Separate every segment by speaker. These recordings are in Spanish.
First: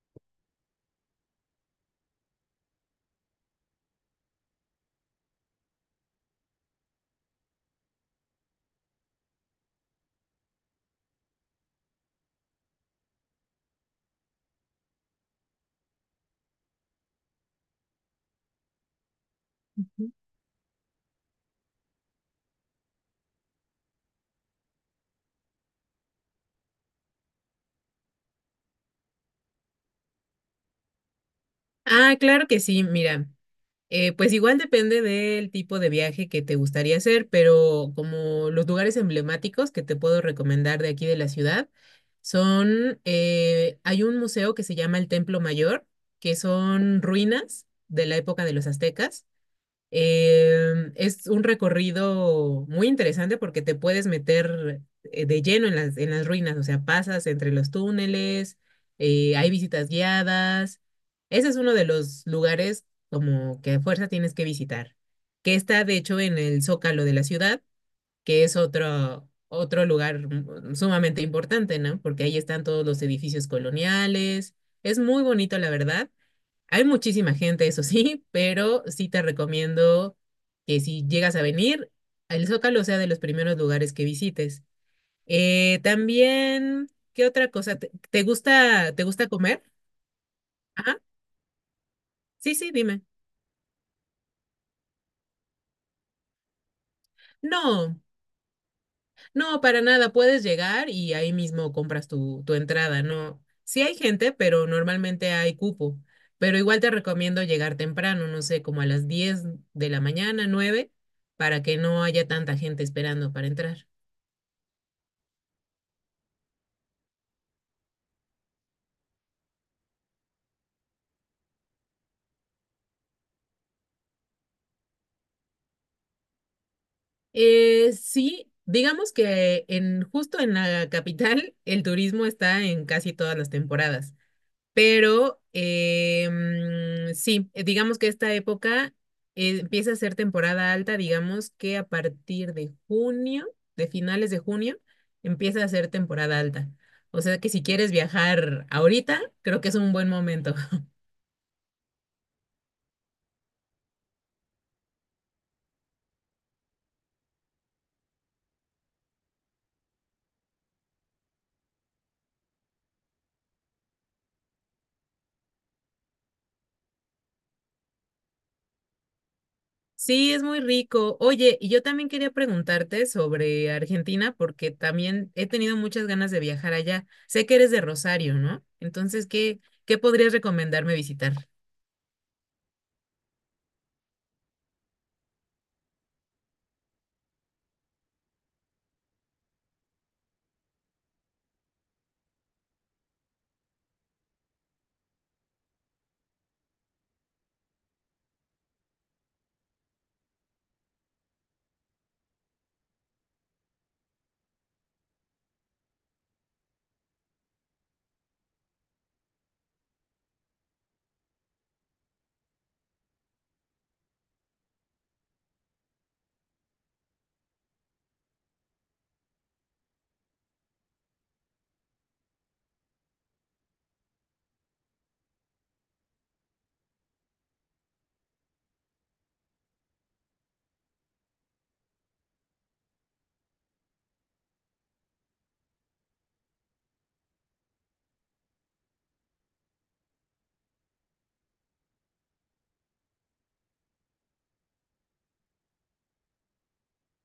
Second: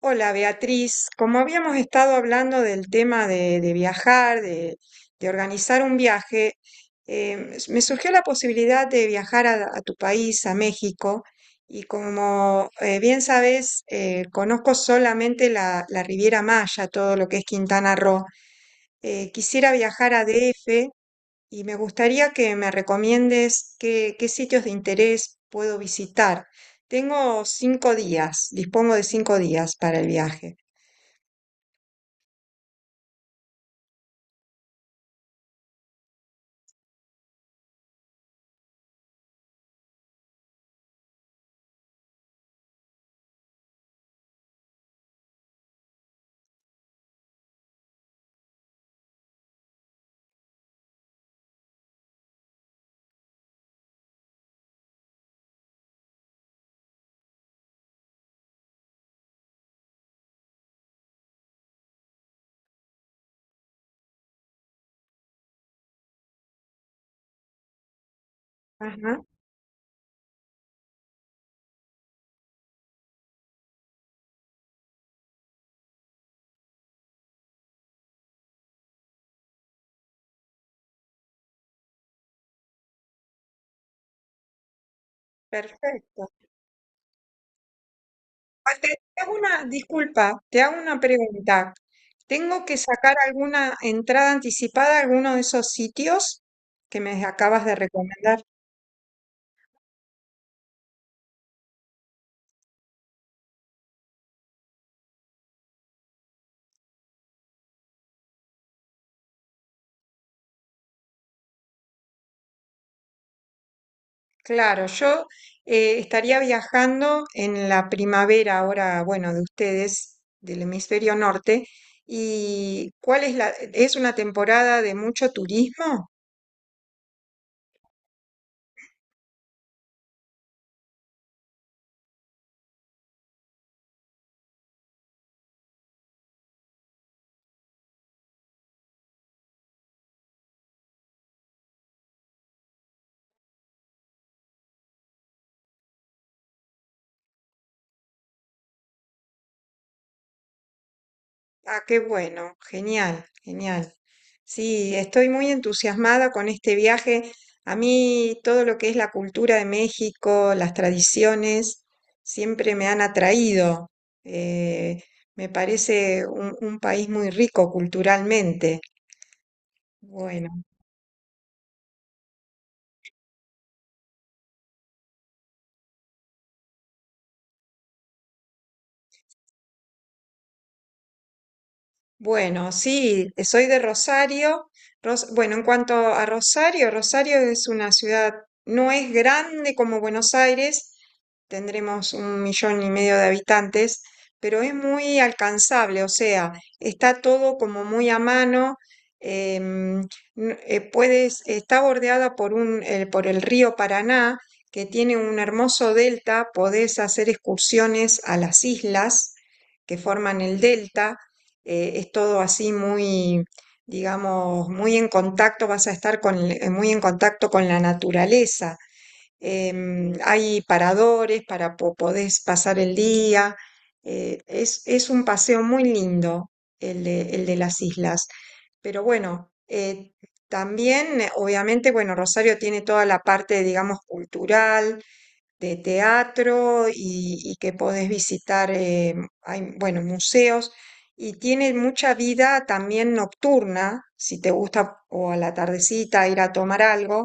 Speaker 1: Hola Beatriz, como habíamos estado hablando del tema de viajar, de organizar un viaje, me surgió la posibilidad de viajar a tu país, a México, y como bien sabes, conozco solamente la Riviera Maya, todo lo que es Quintana Roo. Quisiera viajar a DF y me gustaría que me recomiendes qué sitios de interés puedo visitar. Tengo cinco días, dispongo de cinco días para el viaje.
Speaker 2: Ah, claro que sí, mira, pues igual depende del tipo de viaje que te gustaría hacer, pero como los lugares emblemáticos que te puedo recomendar de aquí de la ciudad son, hay un museo que se llama el Templo Mayor, que son ruinas de la época de los aztecas. Es un recorrido muy interesante porque te puedes meter de lleno en en las ruinas, o sea, pasas entre los túneles, hay visitas guiadas. Ese es uno de los lugares como que a fuerza tienes que visitar, que está de hecho en el Zócalo de la ciudad, que es
Speaker 1: Ajá,
Speaker 2: otro lugar sumamente importante, ¿no? Porque ahí están todos los edificios coloniales. Es muy bonito, la verdad. Hay muchísima gente, eso sí, pero sí te recomiendo que si llegas a venir, el Zócalo sea de los primeros lugares que visites.
Speaker 1: perfecto.
Speaker 2: También, ¿qué otra cosa?
Speaker 1: Ah, te
Speaker 2: Te
Speaker 1: te
Speaker 2: gusta
Speaker 1: hago
Speaker 2: comer?
Speaker 1: una, disculpa, te hago
Speaker 2: Ajá.
Speaker 1: una pregunta.
Speaker 2: Sí,
Speaker 1: ¿Tengo
Speaker 2: sí,
Speaker 1: que
Speaker 2: dime.
Speaker 1: sacar alguna entrada anticipada a alguno de esos sitios que me acabas de
Speaker 2: No,
Speaker 1: recomendar?
Speaker 2: no, para nada. Puedes llegar y ahí mismo compras tu entrada, ¿no? Sí hay gente, pero normalmente hay cupo. Pero igual te recomiendo llegar temprano, no sé, como a las 10 de la mañana, 9, para que no haya tanta gente esperando para entrar.
Speaker 1: Claro, yo estaría viajando en la primavera ahora, bueno, de ustedes, del hemisferio norte. ¿Y cuál es la, es una temporada de mucho turismo?
Speaker 2: Sí, digamos que en justo en la capital el turismo está en casi todas las temporadas, pero sí, digamos que esta época empieza a ser temporada alta, digamos que a partir de junio, de finales de junio, empieza a ser temporada alta. O sea que si quieres viajar ahorita, creo que es un buen momento.
Speaker 1: Ah, qué bueno, genial, genial. Sí, estoy muy entusiasmada con este viaje. A mí todo lo que es la cultura de México, las tradiciones, siempre me han atraído. Eh, Me parece un país muy rico culturalmente.
Speaker 2: Sí, es muy
Speaker 1: Bueno.
Speaker 2: rico. Oye, y yo también quería preguntarte sobre Argentina porque también he tenido muchas ganas de viajar allá. Sé que eres de Rosario, ¿no? Entonces, ¿ qué podrías recomendarme visitar?
Speaker 1: Bueno, sí, soy de Rosario. Bueno, en cuanto a Rosario, Rosario es una ciudad, no es grande como Buenos Aires, tendremos un millón y medio de habitantes, pero es muy alcanzable, o sea, está todo como muy a mano. em, Puedes, está bordeada por por el río Paraná, que tiene un hermoso delta, podés hacer excursiones a las islas que forman el delta. Es todo así muy, digamos, muy en contacto, vas a estar muy en contacto con la naturaleza. Hay paradores para podés pasar el día. Es un paseo muy lindo el de las islas. Pero bueno, también, obviamente, bueno, Rosario tiene toda la parte, digamos, cultural de teatro y que podés visitar, hay, bueno, museos. Y tiene mucha vida también nocturna, si te gusta o a la tardecita ir a tomar algo.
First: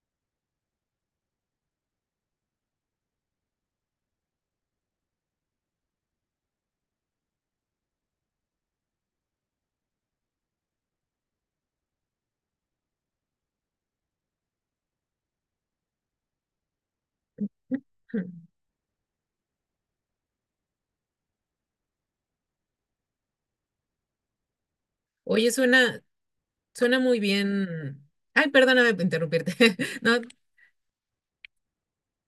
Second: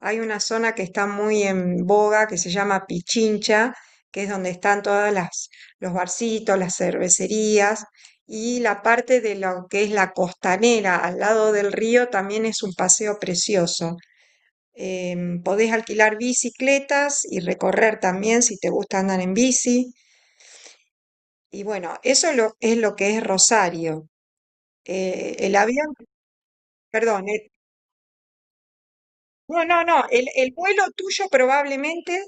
Speaker 1: Hay una zona que está muy en boga que se llama Pichincha, que es donde están todas las los barcitos, las cervecerías y la parte de lo que es la costanera al lado del río también es un paseo precioso. Podés alquilar bicicletas y recorrer también si te gusta andar en bici. Y bueno, es lo que es Rosario. Eh,
Speaker 2: Oye,
Speaker 1: el avión,
Speaker 2: suena muy
Speaker 1: Perdón,
Speaker 2: bien. Ay, perdóname por interrumpirte.
Speaker 1: no, no, no,
Speaker 2: No,
Speaker 1: el vuelo tuyo probablemente,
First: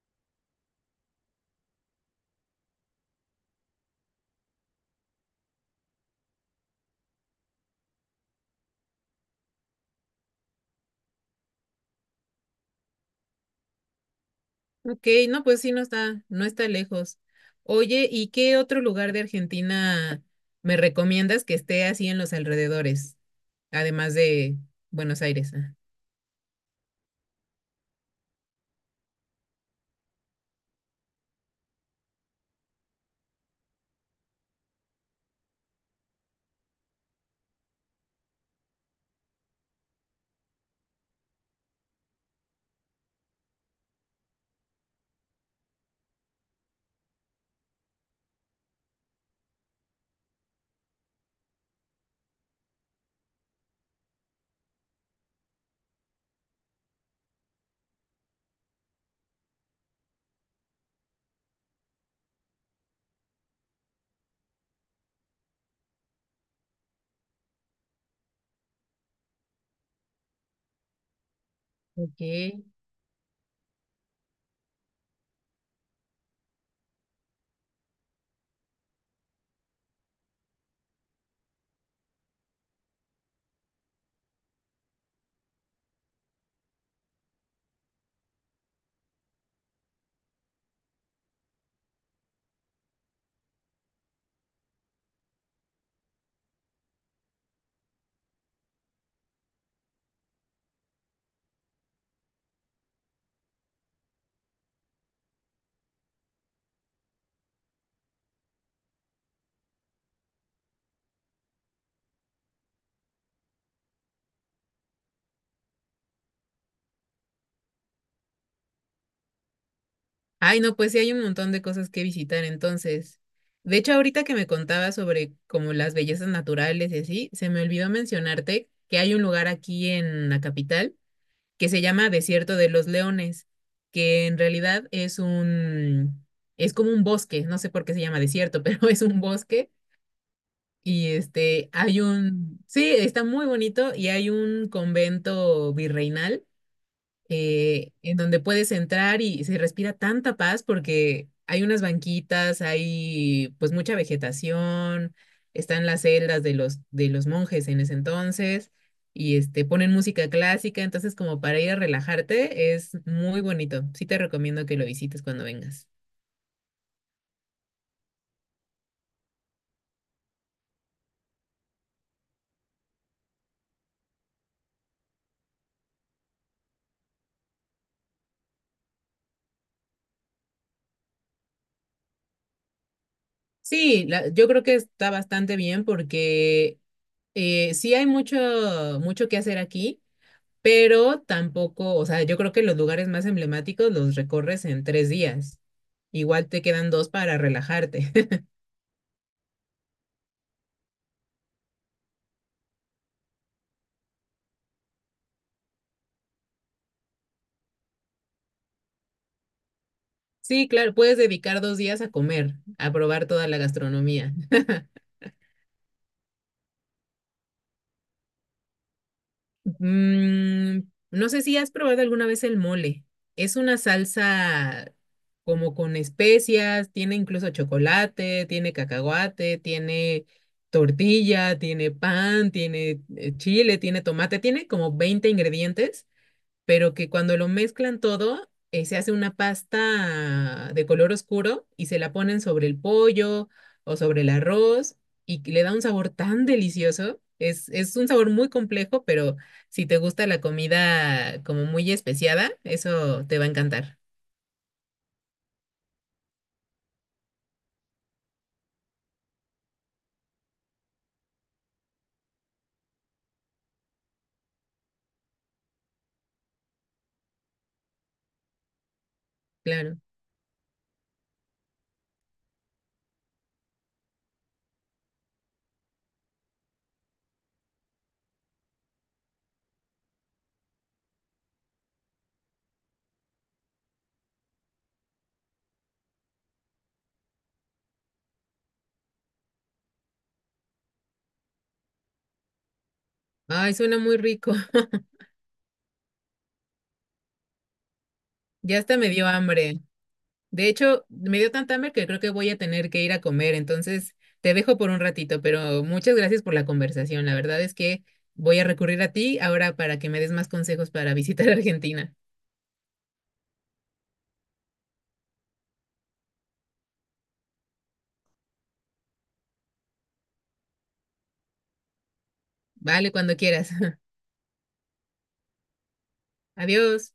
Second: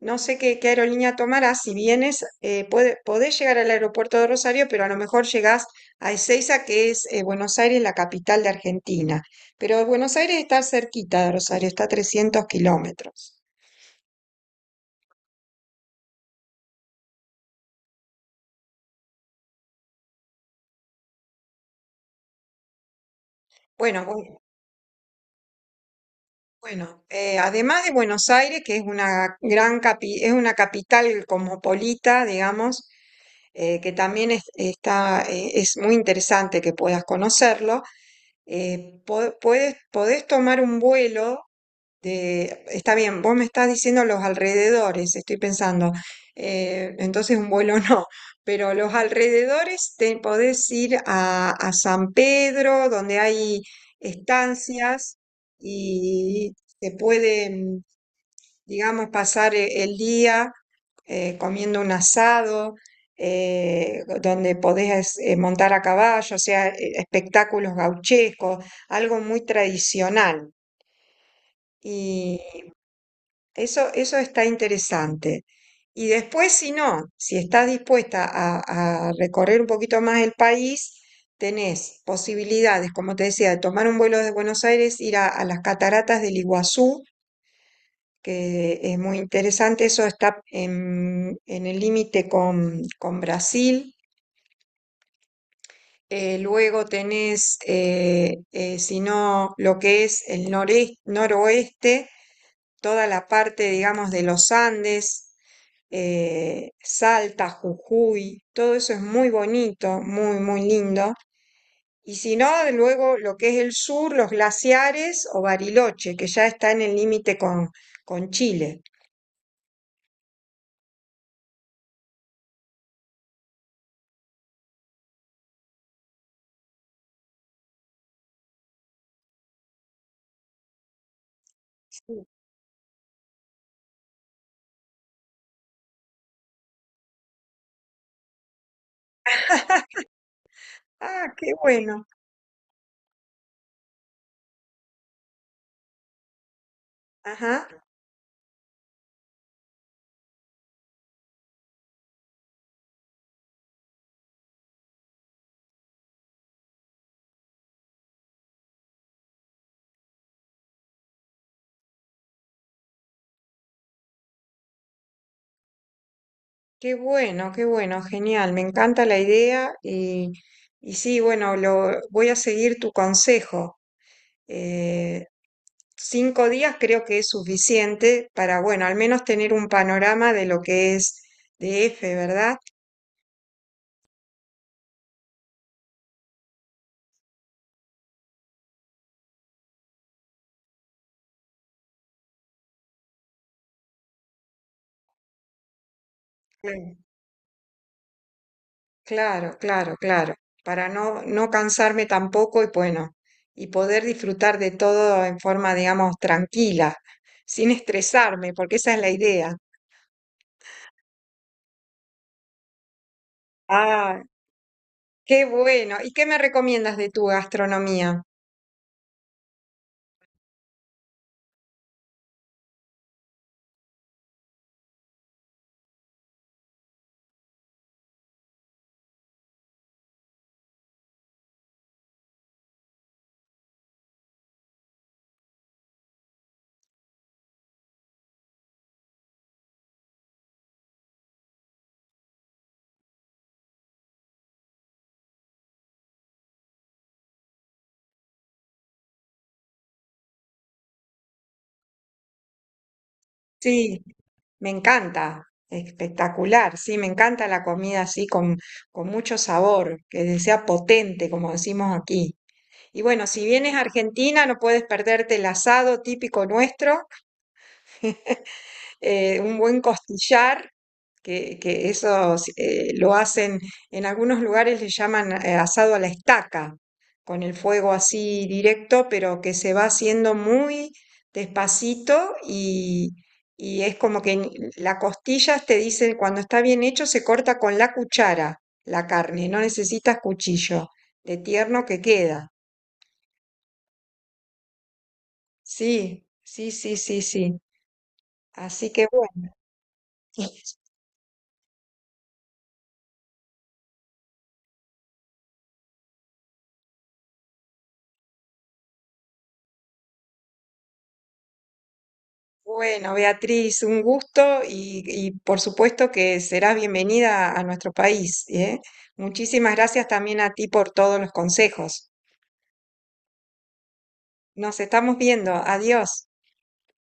Speaker 1: no sé qué aerolínea tomarás, si vienes, podés llegar al aeropuerto de Rosario, pero a lo mejor llegás a Ezeiza, que es Buenos Aires, la capital de Argentina. Pero Buenos Aires está cerquita de Rosario, está a 300 kilómetros.
Speaker 2: ok, no, pues sí, no está lejos. Oye, ¿y qué otro lugar de Argentina me recomiendas que esté así en los alrededores,
Speaker 1: Bueno,
Speaker 2: además
Speaker 1: bu-
Speaker 2: de Buenos Aires? ¿Ah?
Speaker 1: Bueno, además de Buenos Aires, que es una es una capital cosmopolita, digamos, que también está, es muy interesante que puedas conocerlo, podés tomar un vuelo está bien, vos me estás diciendo los alrededores, estoy pensando, entonces un vuelo no, pero los alrededores te podés ir a San Pedro, donde hay estancias y se puede, digamos, pasar el día comiendo un asado, donde podés montar a caballo, o sea, espectáculos gauchescos, algo muy tradicional.
Speaker 2: Ok.
Speaker 1: Eso está interesante. Y después, si no, si estás dispuesta a recorrer un poquito más el país, tenés posibilidades, como te decía, de tomar un vuelo desde Buenos Aires, ir a las cataratas del Iguazú, que es muy interesante, eso está en el límite con Brasil. Si no, lo que es el noreste, noroeste toda la parte, digamos, de los Andes, Salta, Jujuy, todo eso es muy bonito, muy, muy lindo. Y si no, luego lo que es el sur, los glaciares o Bariloche, que ya está en el límite con Chile.
Speaker 2: Ay, no, pues sí hay un montón de cosas que visitar entonces. De hecho, ahorita que me contabas sobre como las bellezas naturales y así, se me olvidó mencionarte que hay un lugar aquí en la capital que se llama
Speaker 1: Sí.
Speaker 2: Desierto de los Leones, que en realidad es como un bosque, no sé por qué se llama desierto, pero es un bosque y
Speaker 1: Ah, qué
Speaker 2: este,
Speaker 1: bueno.
Speaker 2: sí, está muy bonito y hay un convento virreinal
Speaker 1: Ajá,
Speaker 2: en donde puedes entrar y se respira tanta paz porque hay unas banquitas, hay pues mucha vegetación, están las celdas de de los monjes en ese entonces y este, ponen música clásica, entonces como para ir a relajarte es muy bonito. Sí te recomiendo que lo visites cuando vengas.
Speaker 1: qué bueno, genial. Me encanta la idea y sí, bueno, voy a seguir tu consejo. Eh, Cinco días creo que es suficiente para, bueno, al menos tener un panorama de lo que es D F, ¿verdad?
Speaker 2: Sí, la- yo creo que está bastante bien porque eh, sí hay mucho que hacer aquí pero tampoco, o sea, yo creo que los lugares más emblemáticos los recorres en 3 días. Igual te quedan dos para relajarte.
Speaker 1: Claro, claro, claro, claro, para no cansarme tampoco y bueno, y poder disfrutar de todo en forma, digamos, tranquila, sin estresarme, porque esa es la idea.
Speaker 2: Sí, claro, puedes dedicar 2 días a comer, a probar toda la
Speaker 1: Ah,
Speaker 2: gastronomía.
Speaker 1: qué bueno. ¿Y qué me recomiendas de tu gastronomía?
Speaker 2: Mm, no sé si has probado alguna vez el mole. Es una salsa como con especias, tiene incluso chocolate, tiene cacahuate, tiene tortilla, tiene pan, tiene chile, tiene tomate, tiene como 20 ingredientes pero que cuando lo mezclan todo, se hace una pasta de color oscuro y se la ponen sobre el pollo o sobre el arroz y que le da un sabor tan delicioso. Es un sabor muy complejo, pero si te gusta la comida como muy especiada, eso te va a encantar.
Speaker 1: Sí, me encanta, espectacular, sí, me encanta la comida así con mucho sabor, que sea potente, como decimos aquí. Y bueno, si vienes a Argentina no puedes perderte el asado típico nuestro, un buen
Speaker 2: Claro.
Speaker 1: costillar, que eso lo hacen, en algunos lugares le llaman asado a la estaca, con el fuego así directo, pero que se va haciendo muy despacito y es como que la costilla te dicen cuando está bien hecho, se corta con la cuchara la carne, no necesitas cuchillo, de tierno que queda.
Speaker 2: Ay, suena muy rico.
Speaker 1: Sí, sí, sí, sí, sí.
Speaker 2: Ya
Speaker 1: Así
Speaker 2: hasta
Speaker 1: que
Speaker 2: me dio
Speaker 1: bueno.
Speaker 2: hambre. De hecho, me dio tanta hambre que creo que voy a tener que ir a comer, entonces te dejo por un ratito, pero muchas gracias por la conversación. La verdad es que voy a recurrir a ti ahora para que me des más consejos para visitar Argentina.
Speaker 1: Bueno, Beatriz, un gusto y por supuesto que serás bienvenida a nuestro país, ¿eh? Muchísimas gracias también a ti por todos los consejos.
Speaker 2: Vale, cuando quieras.
Speaker 1: Nos estamos viendo. Adiós.
Speaker 2: Adiós.